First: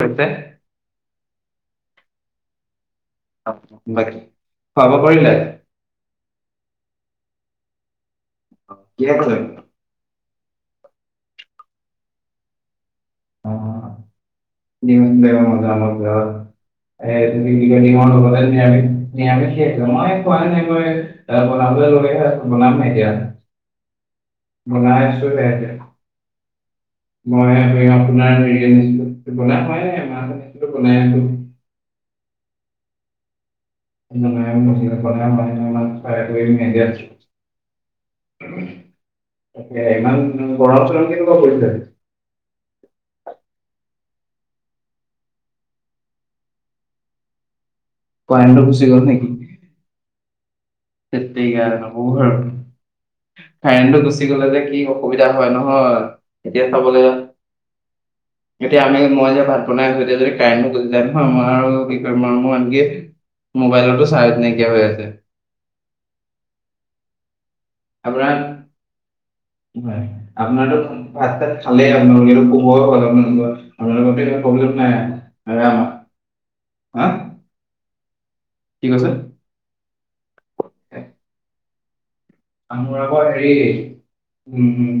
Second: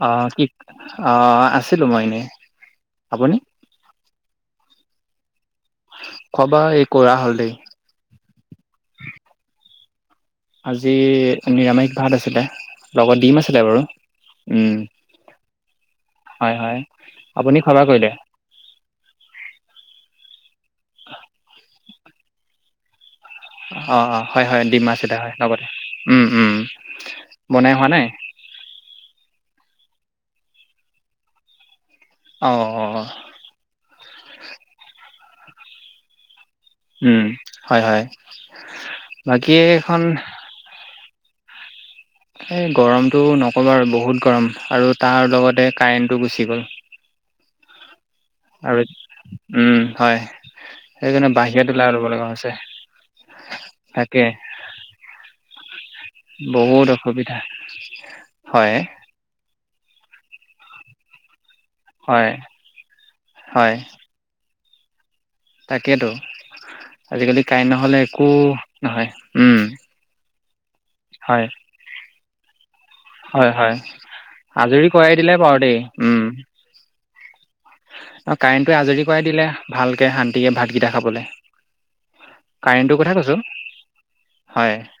কৰিছে অঁ, কি অঁ আছিলোঁ মই এনেই, আপুনি? বাকী খোৱা বোৱা কৰিলে? খোৱা বোৱা এই কৰা হ'ল দেই। কিহে কৰিলে? আজি নিৰামিষ ভাত আছিলে, লগত ডিম আছিলে বাৰু। [inaudible] হয় নিৰামিষে, হয় মই আপুনি খোৱা বোৱা কৰিলে খোৱাই নাই, মই বনাবলৈ লৈহে বনামহে এতিয়া। অ', অ', হয় হয় ডিম বনাই আছিল আছো হয় হে লগতে, এতিয়া উম উম মই বনাই হোৱা নাই? [unintelligible] অ', অ'। [unintelligible] [unintelligible] ইমান হয় উম হয় গৰম বাকী চৰম এইখন কেনেকুৱা পৰিছে? এই গৰমটো নকবা আৰু বহুত গৰম আৰু তাৰ লগতে কাৰেণ্টটো গুচি গ'ল। কাৰেণ্টটো আৰু গুচি গ'ল নেকি উম হয় ধেত সেইকাৰণে তেৰিকা বাহিৰতো ওলাই ল'ব নক'ব লগা আৰু হৈছে। কাৰেণ্টটো তাকে গুচি গলে যে কি অসুবিধা হয় নহয় এতিয়া বহুত চাবলৈ গলে অসুবিধা [unintelligible] এতিয়া আমি মই যে ভাত বনাই আছো এতিয়া যদি কাৰেণ্টটো গুচি যায় নহয় মই হয় আৰু [unintelligible] আনকি মোবাইলতো চাৰ্জ নাইকিয়া হৈ আছে। তাকেইেতো, আজিকালি কাৰেণ্ট নহ'লে একো আপোনাৰ নহয় উম। হয়। আপোনাৰতো ভাত হয় তাত খালেই আপোনালোকে, শুবৈ হল হয় আপোনালোকৰ, হয় আপোনাৰটো প্ৰব্লেম আজৰি নাই। আৰু [unintelligible] দেই আমাৰ উম। হা অ কাৰেণ্টটো কি আজৰি কৈছে কৰাই দিলে ভালকে শান্তিকে ভাতকেইটা খাবলে। আমোৰ আকৌ হেৰি উম হয় উম।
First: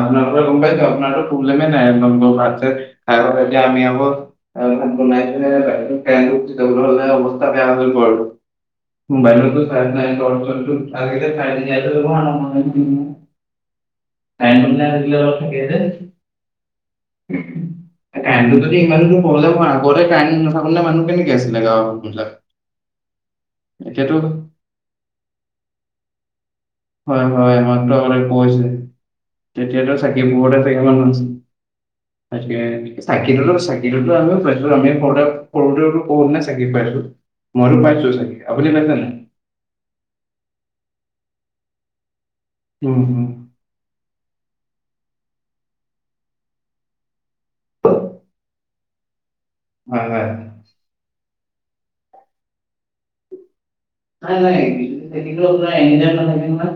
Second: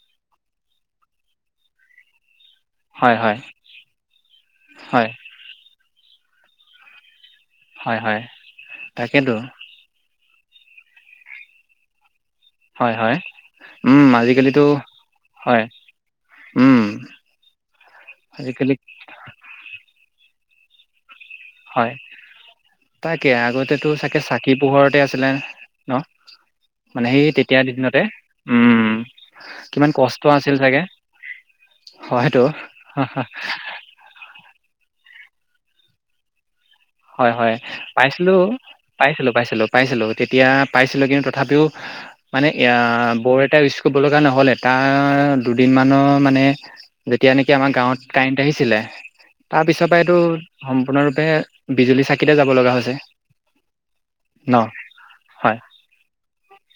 আপোনাৰ পৰা গম পাইছো আপোনাৰটো প্ৰেব্লেমে নাই [unintelligible] হয় খাই হয় খতিয়া আমি আকৌ হয় হয় [unintelligible] হয় [unintelligible] তাকেতো মোবাইলটো [unintelligible] হয় হয় উম আজিকালিতো কাৰেণ্টটো আজিকালি অলপ হয় থাকে যে উম, কাৰেণ্টটো আজিকালি যদি ইমান প্ৰেব্লেম হয় আগতে কাৰেণ্ট নাথাকোতে মানুহ কেনেকৈ আছিলে গাঁৱৰ হয় মানুহবিলাক এতিয়াতো কি পোহৰতে আছিলে ন? মানে হয় সেই হয় তেতিয়া আমাকটো দিনতে কৈছে উম, কিমান তেতিয়াতো চাকি কষ্ট আছিল বোৰতে চাগে [unintelligible] হয়তো তাকে চাকিটো চাকিটোটো আমিও পাইছো, আমি সৰুতে সৰুতেওটো [unintelligible] চাকি পাইছো। হয় হয় মইতো পাইছো পাইছিলো চাকি আপুনি পাইছে নাই পাইছিলো। পাইছিলো পাইছিলো তেতিয়া পাইছিলো কিন্তু তথাপিও মানে এ বৰ এটা ক'ব লগা নহ'লে তাৰ দুদিন মানৰ মানে যেতিয়া নেকি আমাৰ গাঁৱত কাৰেণ্ট আহিছিলে তাৰ পিছৰ পৰাইটো হয় সম্পূৰ্ণৰূপে বিজুলী চাকিতে যাব লগা হৈছে। নাই ন নাই [unintelligible] এনি হয় টাইম নাথাকে নহয়,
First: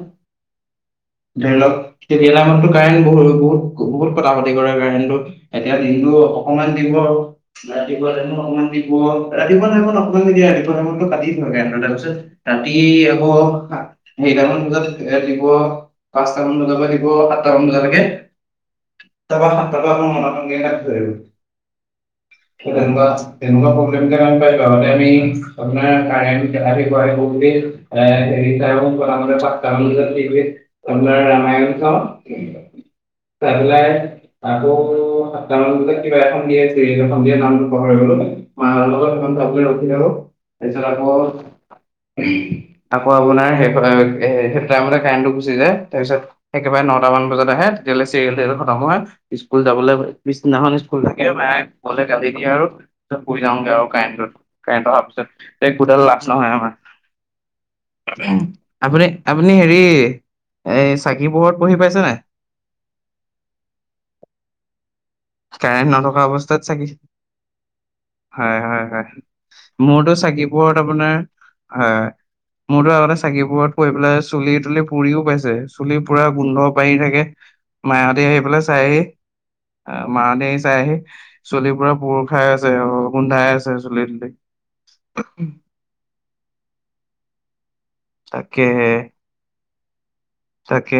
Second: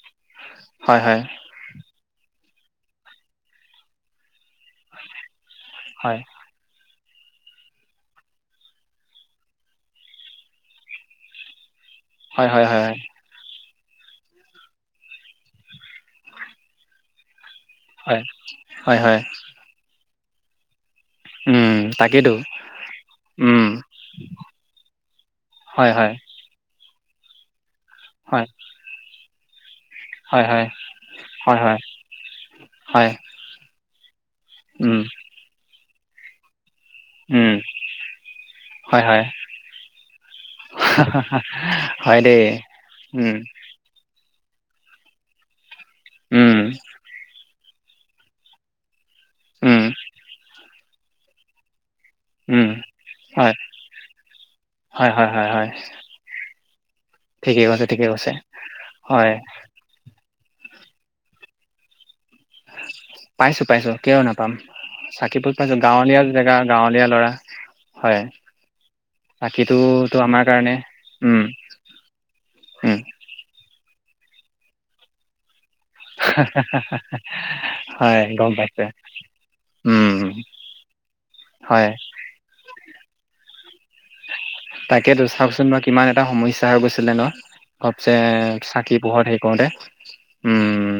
হয় হয় ধৰি লওক তেতিয়াহলেটো কাৰেণ্ট বহুত বহুত বহুত কটা কটি কৰে কাৰেণ্টটো এতিয়া যিটো হয় অকমান দিব আৰু। ৰাতিপুৱা টাইমত অকমান দিব ৰাতিপুৱা টাইমত অকমান নিদিয়ে এইটো টাইমতটো কাটি থাকে কাৰেণ্টটো হয় হয় ৰাতি হয় আকৌ সেইটামান বজাত দিব পাঁচটামান বজাৰ পৰা দিব সাতটামান বজালৈ। হয় হয় হয় [unintelligible] তাকেতো। তেনেকুৱা তেনেকুৱা প্ৰব্লেম কিন্তু পাইছিলো আগতে আমি হয় আপুনাৰ হয় কাৰেণ্ট [unintelligible] তাৰপিছত হয় টি হয় ভিত হয় আপোনাৰ হয় ৰামায়ণ হয় চাওঁ হয় চাইপেলাই আকৌ উম সাতটা মান বজাত কিবা এখন দিয়ে যে সন্ধিয়া উম নামটো পাহৰি গলো, মাৰ হয় হয় লগতখন ৰখি থাকো তাৰপিছত আকৌ- হয় দে, উম'। সেইটো টাইমতে কাৰেণ্টটো গুচি যায়। তাৰ পিছত উম একেবাৰে নটামান বজাত আহে। তেতিয়ালে চিৰিয়েল খতম হয় স্কুল উম যাবলৈ পিছদিনাখন স্কুল থাকে লে গালি দিয় উম আৰু পিছত পৰি হয়, যাওঁগে আৰু কাৰেণ্টত কাৰেণ্ট অহাৰ হয়, পিছত হয়, হয়, হয়, কোডাল লাষ্ট- নহয় নহয় ঠিকেই কৈছে, ঠিকেই কৈছে। উম আপুনি হয়, আপুনি এই চাকি পোহৰত পঢ়ি পাইছে নে নাই? পাইছো পাইছো কিয় নাপাম। চাকিত পঢ়ি পাইছো, কাৰেণ্ট গাঁৱলীয়া নথকা জেগা অৱস্থাত চাকি গাঁৱলীয়া ল'ৰা। হয় হয় হয়, মোৰতো চাকিটোতো আমাৰ চাকি কাৰণে পোহৰত আপোনাৰ উম, হয়, মোৰতো উম, আগতে চাকিপোহৰত পৰি পেলাই চুলি-তুলি পুৰিও পাইছে। চুলি পুৰা গোন্ধ পাই থাকে, হয়, মাইহঁতি আহি গম পেলাই পাইছে। চাইহি, আহ উম, মা হতি আহি চাইহি চুলিৰ হয়, পুৰা পুৰ খাই আছে অও গোন্ধাই আছে চুলি-তুলি। তাকেটো চাওকচোন বাৰু কিমান এটা সমস্যা হৈ গৈছিলে ন? সবছে চাকি পোহত হেৰি কৰোতে। তাকে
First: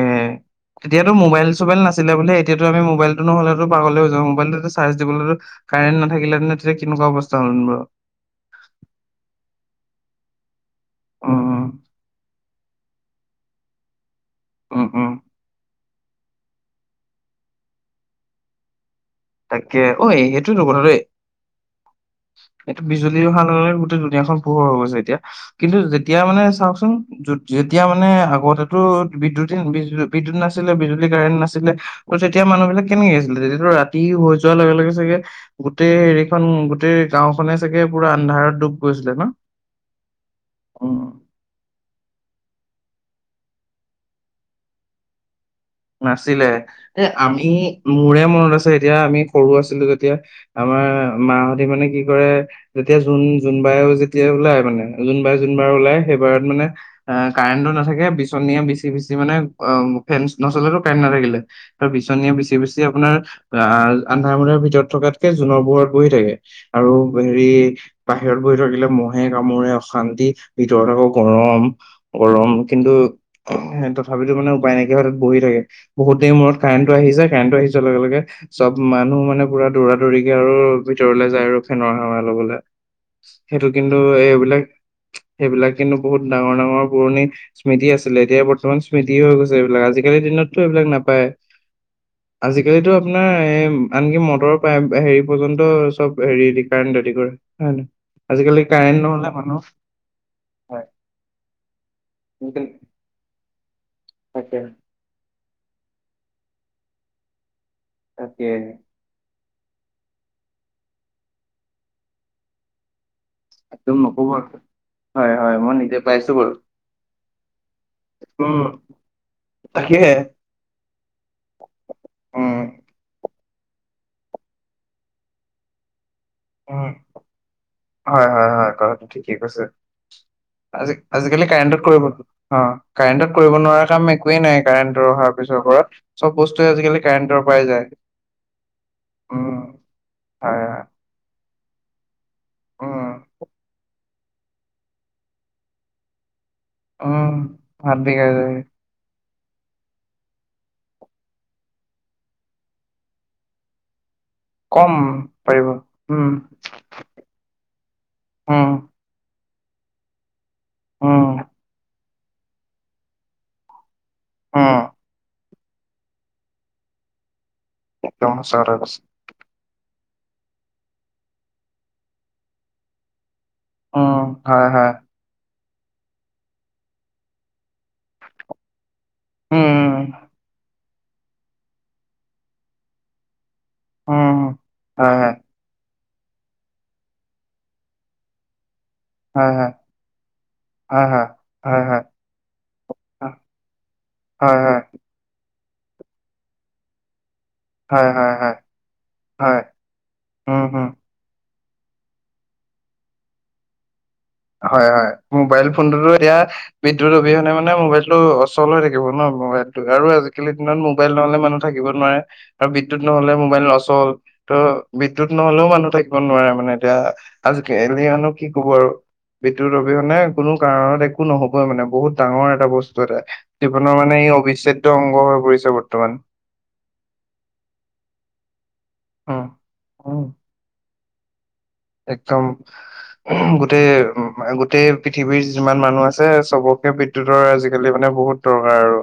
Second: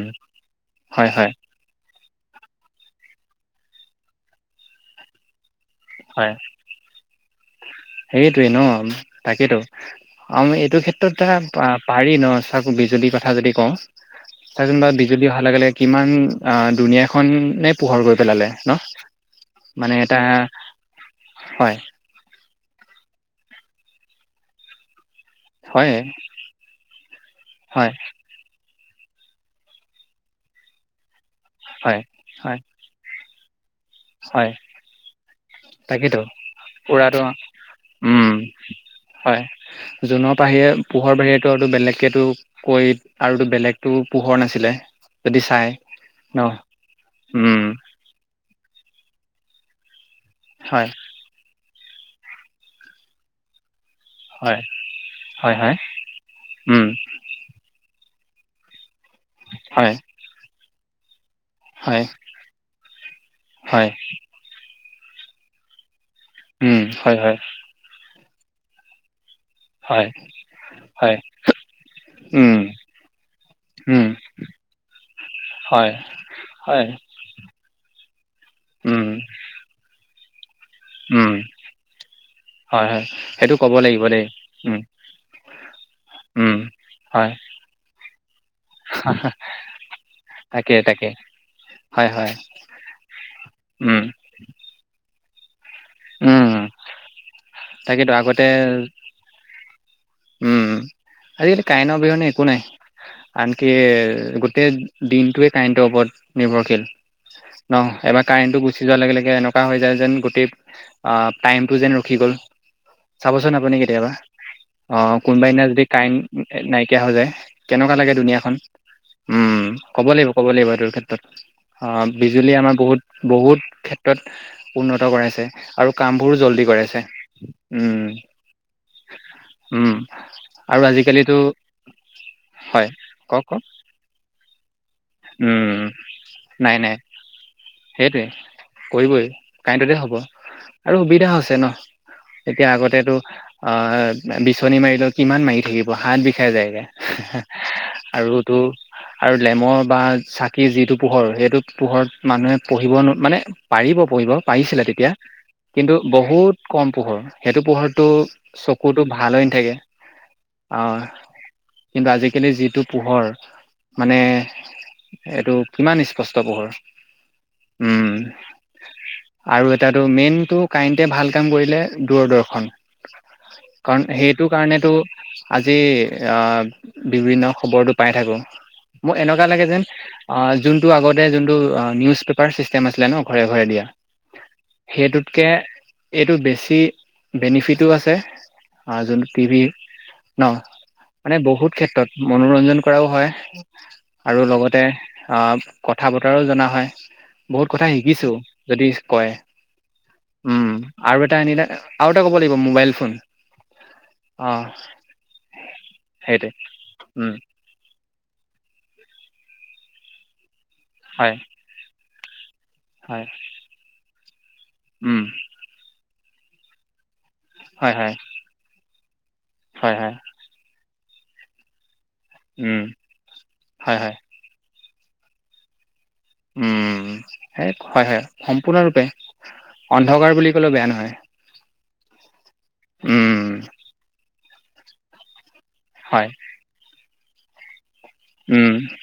তেতিয়াতো মোবাইল মোবাইল চোবাইল নাছিলে বলিহে, এতিয়াটো আমি মবাইলটো নহ'লে টো পাগলে হৈ যাও। মোবাইলতো চাৰ্জ দিবোলৈও কাৰেণ্ট হয়। নাথাকিলে তেতিয়া কেনেকুৱা অৱস্থা হ'ল নো বাৰু। সেইটোৱে ন তাকেইতো আমি এইটো ক্ষেত্ৰত এ উম উম পাৰি পাৰি ন। বিজুলী কথা যদি কও, চাচোন উম বাৰু উম বিজুলী অহা অহা লাগে-লাগে কিমান আ দুুনীয়াখনে পোহৰ কৰি পেলালে ন? তাকে, মানে ঐ এটা সেইটোতো কথা দে- হয় এইটো বিজুলী অহা লগে লগে-লগে গোটেই দুনীয়াখন পোহৰ হৈ গৈছে এতিয়া। কিন্তু হয় যেতিয়া মানে চাওকচোন যেতিয়া হয় মানে আগতে বিদ্যুত বিজুলী বিদ্যুত নাছিলে বিজুলী কাৰেন্ট নাছিলে হয় ত তেতিয়া হয় মানুহ বিলাক কেনেকে আছিলে তেতিয়াটো ৰাতি ৰাতি হৈ হয় যোৱাৰ লগে-লগে চাগে গোটেই তাকেইতো হেৰিখন গোটেই উৰাটো গাওঁ খনে চাগে পুৰা উম আন্ধাৰত ডুব গৈছিলে ন? হয়, জোনৰ বাহিৰে উম। পোহৰ বাহিৰেতো আৰু বেলেগকেটো কৈ আৰু টো বেলেগতো পোহৰ নাছিলে যদি চাই। ন নাছিলে, এ আমি উম মোৰে মনত আছে তেতিয়া আমি সৰু আছিলো যেতিয়া আমাৰ হয় মা হতে মানে কি কৰে, যেতিয়া জোন জোনবাইৰ যেতিয়া ওলাই হয় মানে যোনবাৰ হয় যোনবাৰ হয় ওলাই সেইবাৰত মানে উম আহ কাৰেণ্টটো নাথাকে বিচনিয়ে বিচি বিচি মানে অ হয় ফেন নচলেটো কাৰেণ্ট নাথাকিলে। আৰ হয় বিচনীয়ে বিচি বিছি আপোনাৰ হয় আহ আন্ধাৰ মোন্ধাৰ ভিতৰত থকাতকে জোনৰ পোহৰত বহি থাকে। উম আৰু হয় হয় হেৰি বাহিৰত বহি থাকিলে মহ মহে কামোৰে হয় অশান্তি ভিতৰত আকৌ হয় গৰম। গৰম উম কিন্তু উম তথাপিতো মানে উপায় নাইকিয়া হয়তো। হয় বহুত দেৰি মূৰত হয় কাৰেণ্টো আহি যায়, কাৰেন্টটো আহি যোৱাৰ লগে-লগে চব উম মানুহ মানে মানে পুৰা দৌৰা দৌৰিকে আৰু ভিতৰলে উম যায় আৰু ফেনৰ হাৱা লবলে। হয় হয় সেইটো ক'ব কিন্তু লাগিব দেই এইবিলাক, উম সেইবিলাক কিন্তু বহুত ডাঙৰ উম, ডাঙৰ পুৰণি হয় স্মৃতি আছিলে। এতিয়া বৰ্তমান স্মৃতি হৈ গৈছে এইবিলাক আজি আজিকালি দিনতো তাকে এইবিলাক তাকে নাপায়। হয় হয় আজিকালিটো আপোনাৰ এ উম আনকি মটৰ তাত হেৰি পৰ্যন্ত চব হেৰি উম দি কাৰেণ্ট দি কৰে। হয়', তাকেতো আগতে আজিকালি কাৰেণ্ট নহ'লে মানুহ উম, হয় আজিকালি কাৰেণ্ট অবিহনে একো নাই। আজিকালি আনকি তাকে গোটেই দিনটোৱে কাৰেণ্টৰ ওপৰত নিৰ্ভৰশীল। ন' এবাৰ তাকে কাৰেণ্টটো গুচি যোৱাৰ লগে লগে এনেকুৱা হৈ যায় যেন, গোটেই অ' টাইমটো যেন ৰখি গ'ল। চাবচোন আপুনি একদম কেতিয়াবা। নকব আৰু। অ' হয় কোনোবা হয় দিনা মই যদি নিজে পাইছো কাৰেণ্ট বাৰু না-নাইকিয়া হৈ যায়, কেনেকুৱা লাগে উম দুুনীয়াখন। উম, ক'ব তাকেহে লাগিব ক'ব লাগিব এইটোৰ ক্ষেত্ৰত, অ' উম বিজুলী আমাৰ বহুত বহুত ক্ষেত্ৰত উন্নত কৰাইছে আৰু কামবোৰো জল্দি উম কৰাইছে। উম হয়, হয়, হয় কথাটো ঠিকেই কৈছে। উম আৰু আজি আজিকালিতো আজিকালি কাৰেণ্টত কৰিব, অ' হয় কাৰেন্টত কওক কৰিব কওক নোৱাৰা কাম একো একোৱেই নাই কাৰেণ্টটো অহাৰ পিছৰ উম পৰা, চব বস্তুৱে নাই নাই আজিকালি কাৰেণ্টৰ পৰাই যায়। সেইটোৱে কৰিবই, উম কাৰেণ্টটোতে হ'ব হয় হয় আৰু সুবিধা হৈছে ন' এতিয়া উম আগতেটো অ' বিচনী মাৰিলেও কিমান মাৰি থাকিব হাত বিষাই যায়গে, উম হাত বিগাই আৰুটো যায় আৰু লেমৰ বা চাকিৰ যিটো পোহৰ সেইটো পোহৰত মানুহে পঢ়িব নো- মানে পাৰিব পঢ়িব পাৰিছিলে কম তেতিয়া, পাৰিব কিন্তু উম বহুত কম পোহৰ, সেইটো পোহৰটো উম চকুটো ভাল হৈ নাথাকে। অ' উম কিন্তু আজিকালি যিটো পোহৰ মানে অ'। সেইটো কিমান স্পষ্ট পোহৰ। উম একদম সঁচা কথা কৈছে। আৰু এটাটো মেইনটো কাৰেণ্টে ভাল কাম কৰিলে, দূৰদৰ্শন। কাৰণ উম সেইটো হয় কাৰণেটো হয় আজি অ' বিভিন্ন খবৰটো পাই থাকো, মোৰ এনেকুৱা লাগে যেন উম আ' যোনটো আগতে যোনটো অ' নিউজ পেপাৰ ছিষ্টেম আছিলে ন' ঘৰে ঘৰে দিয়া। উম হয় সেইটোতকে এইটো বেছি। বেনিফিটো আছে অ' যোনটো টি হয় ভি ন'। হয় হয় মানে বহুত হয় হয় ক্ষেত্ৰত মনোৰঞ্জন কৰাও হয়, আৰু হয় লগত হয় অ' কথা বতৰাও জনা হয়। বহুত কথা হয় হয় হয় শিকিছোঁ হয় হয় যদি কয়, হয় উম, উম। আৰু এটা আনিলে আৰু এটা ক'ব লাগিব মোবাইল ফোন। অ হয়, হয় মোবাইল ফোনতো এতিয়া সেইটোৱে বিদ্যুত অবিহনে মানে মানে মোবাইলটো অচল হৈ থাকিব ন' মোবাইলটো আৰু আজিকালিৰ দিনত মোবাইল নহ'লে মানুহ থাকিব নোৱাৰে। আৰু বিদ্যুত নহ'লে মোবাইল অচল ত' বিদ্যুত নহ'লেও মানুহ থাকিব নোৱাৰে মানে এতিয়া। [unintelligible] এলিয়েনও কি ক'ব আৰু বিদ্যুৎ অবিহনে কোনো কাৰণত একো নহবই মানে বহুত ডাঙৰ এটা বস্তু এটা, জীৱনৰ মানে ই অবিচ্ছেদ্য অংগ হৈ পৰিছে বৰ্তমান। উম, সেই হয়, হয় সম্পূৰ্ণৰূপে, উম উম অন্ধকাৰ বুলি ক'লেও বেয়া নহয়। একদম, উম, গোটেই, গোটেই পৃথিৱীৰ যিমান মানুহ হয়, আছে চবকে বিদ্যুতৰ আজিকালি মানে বহুত উম, দৰকাৰ আৰু।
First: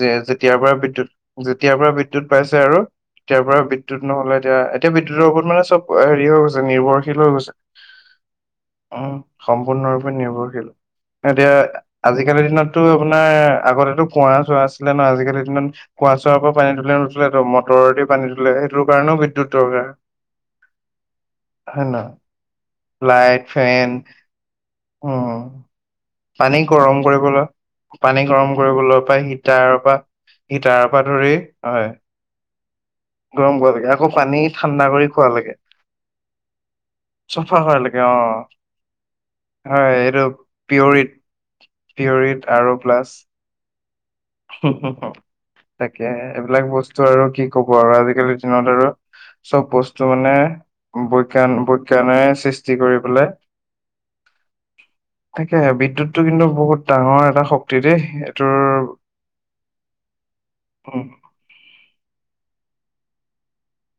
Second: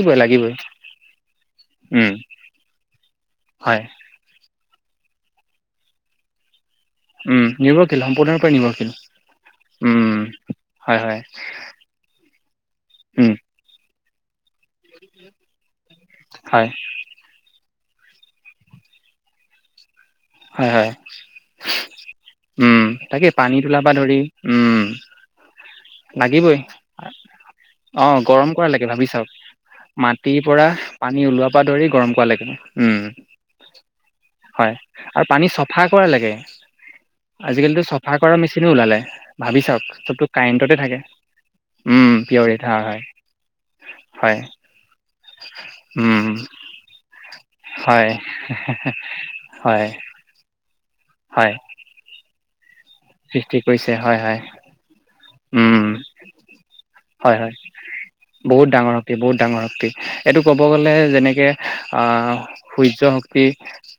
যে লাগিবই, যেতিয়াৰ পৰা বিদ্যুৎ, যেতিয়াৰ পৰা উম, বিদ্যুৎ পাইছে আৰু, তেতিয়াৰ পৰা হয়, বিদ্যুৎ নহ'লে এতিয়া, এতিয়া বিদ্যুৎৰ ওপৰত মানে চব হেৰি হৈ গৈছে নিৰ্ভৰ [unintelligible] হৈ উম, গৈছে। নিৰ্ভৰশীল সম্পূৰ্ণৰূপে নিৰ্ভৰশীল, উম, সম্পূৰ্ণৰূপে উম, নিৰ্ভৰশীল, হয় হয়, এতিয়া আজিকালিৰ দিনতটো আপোনাৰ উম, আগতেটো কুঁৱা চুৱা আছিলে ন' আজিকালিটো ইমান কুঁৱা চুৱাৰ পৰা হয়, পানী তুলে নোতুলেটো মটৰেদি পানী তোলে, সেইটো কাৰণেও বিদ্যুৎ দৰকাৰ। হয় হয়। [inaudible] [unintelligible] উম, তাকে লাইট পানী তুলা ফেন পা ধৰি, উম। উম লাগিবই, পানী গৰম কৰিবলৈ। অ পানী গৰম কৰা লেকে কৰিবলৈ ভাবি পৰা চাওক, হিটাৰৰ পৰা মাটিৰ পৰা হিটাৰৰ পানী ধৰি ওলোৱা পা হয় ধৰি গৰম কৰা লেকে। উম। গৰম কৰা লেকে, আকৌ পানী হয়, ঠাণ্ডা। কৰি আৰু খোৱালৈকে পানী চফা কৰা লেকে। চফা আজিকালিতো কৰালৈকে চফা অ কৰা মেচিনো ওলালে, ভাবি হয় চাওক, এইটো চবতো কাৰেন্টতে থাকে। পিয়ৰিত উম পিয়ৰ [unintelligible] আৰু ইথাৰ হয় প্লাছ। হয় হম হম, তাকে উম এইবিলাক বস্তু আৰু কি কব আৰু হয় আজিকালিৰ দিনত আৰু। চব হয় বস্তু মানে, হয় বৈজ্ঞান বৈজ্ঞানেৰে সৃষ্টি কৰি পেলাই। সৃষ্টি কৰিছে, হয় হয়। তাকেহে, উম বিদ্যুতটো কিন্তু বহুত ডাঙৰ হয় এটা হয় শক্তি দেই এইটো। বহুত ডাঙৰ শক্তি বহুত ডাঙৰ শক্তি এইটো ক'ব গ'লে যেনেকে আ সূৰ্য শক্তি।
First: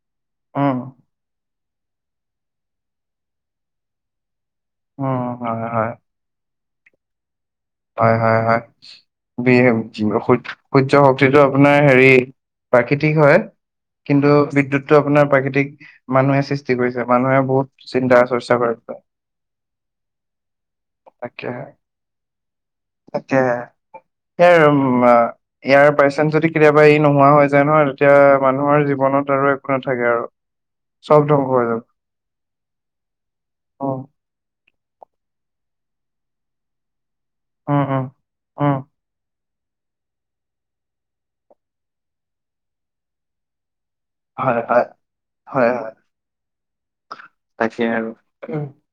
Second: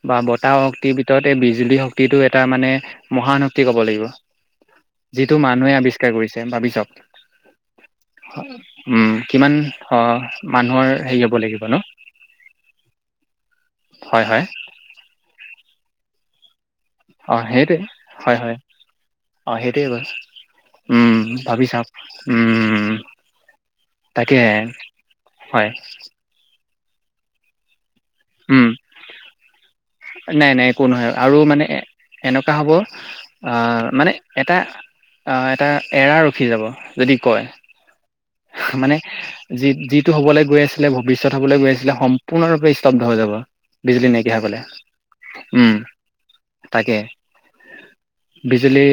বা বতাহ উম শক্তিৰ ভিতৰত বিজুলী শক্তিটো এটা মানে, মহান শক্তি ক'ব লাগিব। যিটো উম হয় মানুহে হয় আৱিষ্কাৰ কৰিছে ভাবি চাওক। হয় হয় হয়, উম [unintelligible] কিমান অ মানুহৰ সূৰ্য হেৰি হ'ব শক্তিটো লাগিব ন আপোনাৰ হেৰি। প্ৰাকৃতিক হয়, হয় কিন্তু হয় বিদ্যুতটো আপোনাৰ প্ৰাকৃতিক। মানুহে সৃষ্টি কৰিছে অ মানুহে বহুত চিন্তা হয় চৰ্চা কৰিছে। সেইটোৱে হয়। উম [inaudible] ভাবি চাম, উমম। তাকে, ইয়াৰ উ হয় ইয়াৰ পাৰ্চেন যদি কেতিয়াবা ই নোহোৱা হৈ যায় নহয়। এতিয়া উম মানুহৰ জীৱনত আৰু এ নাই নাই একো নহয়, আৰু মানে যাব এনেকুৱা হ'ব, আহ উম মানে এটা, এটা এৰা ৰখি যাব যদি কয়। উম উম। উম মানে। যি যিটো হ'বলৈ গৈ আছিলে ভৱিষ্যত হবলৈ গৈ আছিলে সম্পূৰ্ণৰূপে স্তব্ধ হৈ যাব, বিজলী নেট, হয় হয় [unintelligible] হয় উম, হয় তাকে, তাকে আৰু উম। বিজুলী।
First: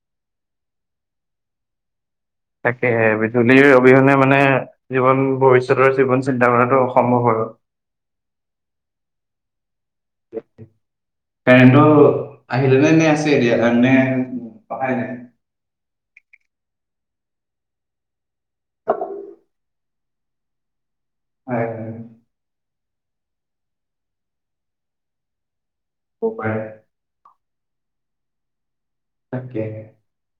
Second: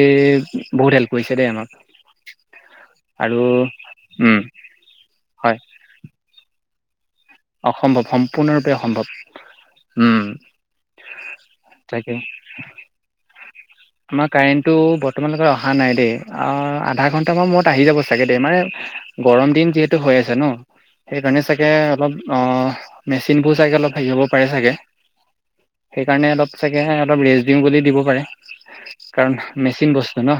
বহুত হেল্প কৰিছে দেই আমাক। তাকে হে আৰু বিজুলীৰ অবিহনে উম মানে জীৱন হয় ভৱিষ্যতৰ জীৱন চিন্তা কৰাতো, অসম্ভৱ হয়। অসম্ভৱ সম্পূৰ্ণৰূপে অসম্ভৱ, উম। কাৰেনটো, তাকে আহিলে নে এনেই আছে এতিয়া। নে আমাৰ কাৰেণ্টটো অহাই নাই বৰ্তমানলৈকে অহা অহা নাই দেই, আৰু আধা ঘণ্টামান মূৰত আহি যাব চাগে দেই মানে, গৰম দিন যিহেতু হৈ আছে ন, সেইকাৰণে হয় চাগে হয় অলপ। অঁ মেচিনবোৰ চাগে অলপ হেৰি হ'ব পাৰে চাগে। সেই কাৰণে হ'ব অলপ পাৰে চাগে সিহঁতক ৰেষ্ট দিও বুলি দিব পাৰে, কাৰণ তাকে মেচিন বস্তু [unintelligible]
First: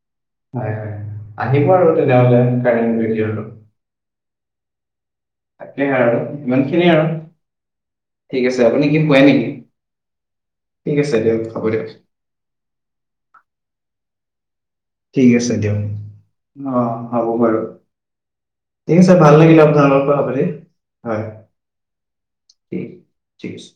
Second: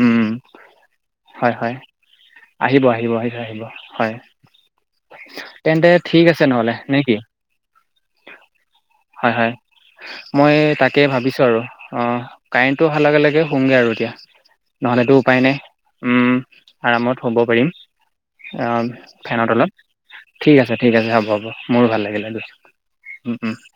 উম। হয় হয় হয় আহিব হয়, আৰু তেনেহ'লে আহিব কাৰেণ্টটো আহিব এতিয়া আহিব আৰু আহিব হয়। তাকে তেন্তে, আৰু ঠিক আছে নহলে ইমানখিনিয়ে নে আৰু কি। ঠিক আছে আপুনি কি শুৱে হয় নেকি হয়, মই ঠিক তাকে আছে ভাবিছো দিয়ক আৰু হ'ব দিয়ক অঁ। কাৰেণ্টটো অহাৰ লগে লগে হোমগে আৰু এতিয়া। নহ'লেতো ঠিক উপায় আছে নাই, দিয়ক। উম, অ আৰামত হ'ব শুব বাৰু পাৰিম। অ ঠিক আছে ভাল ফেনৰ লাগিলে তলত, আপোনাৰ লগত কথা পাতি। ঠিক আছে ঠিক আছে হয় হ'ব হ'ব মোৰো ভাল লাগিলে। ঠিক উম ঠিক উম। আছে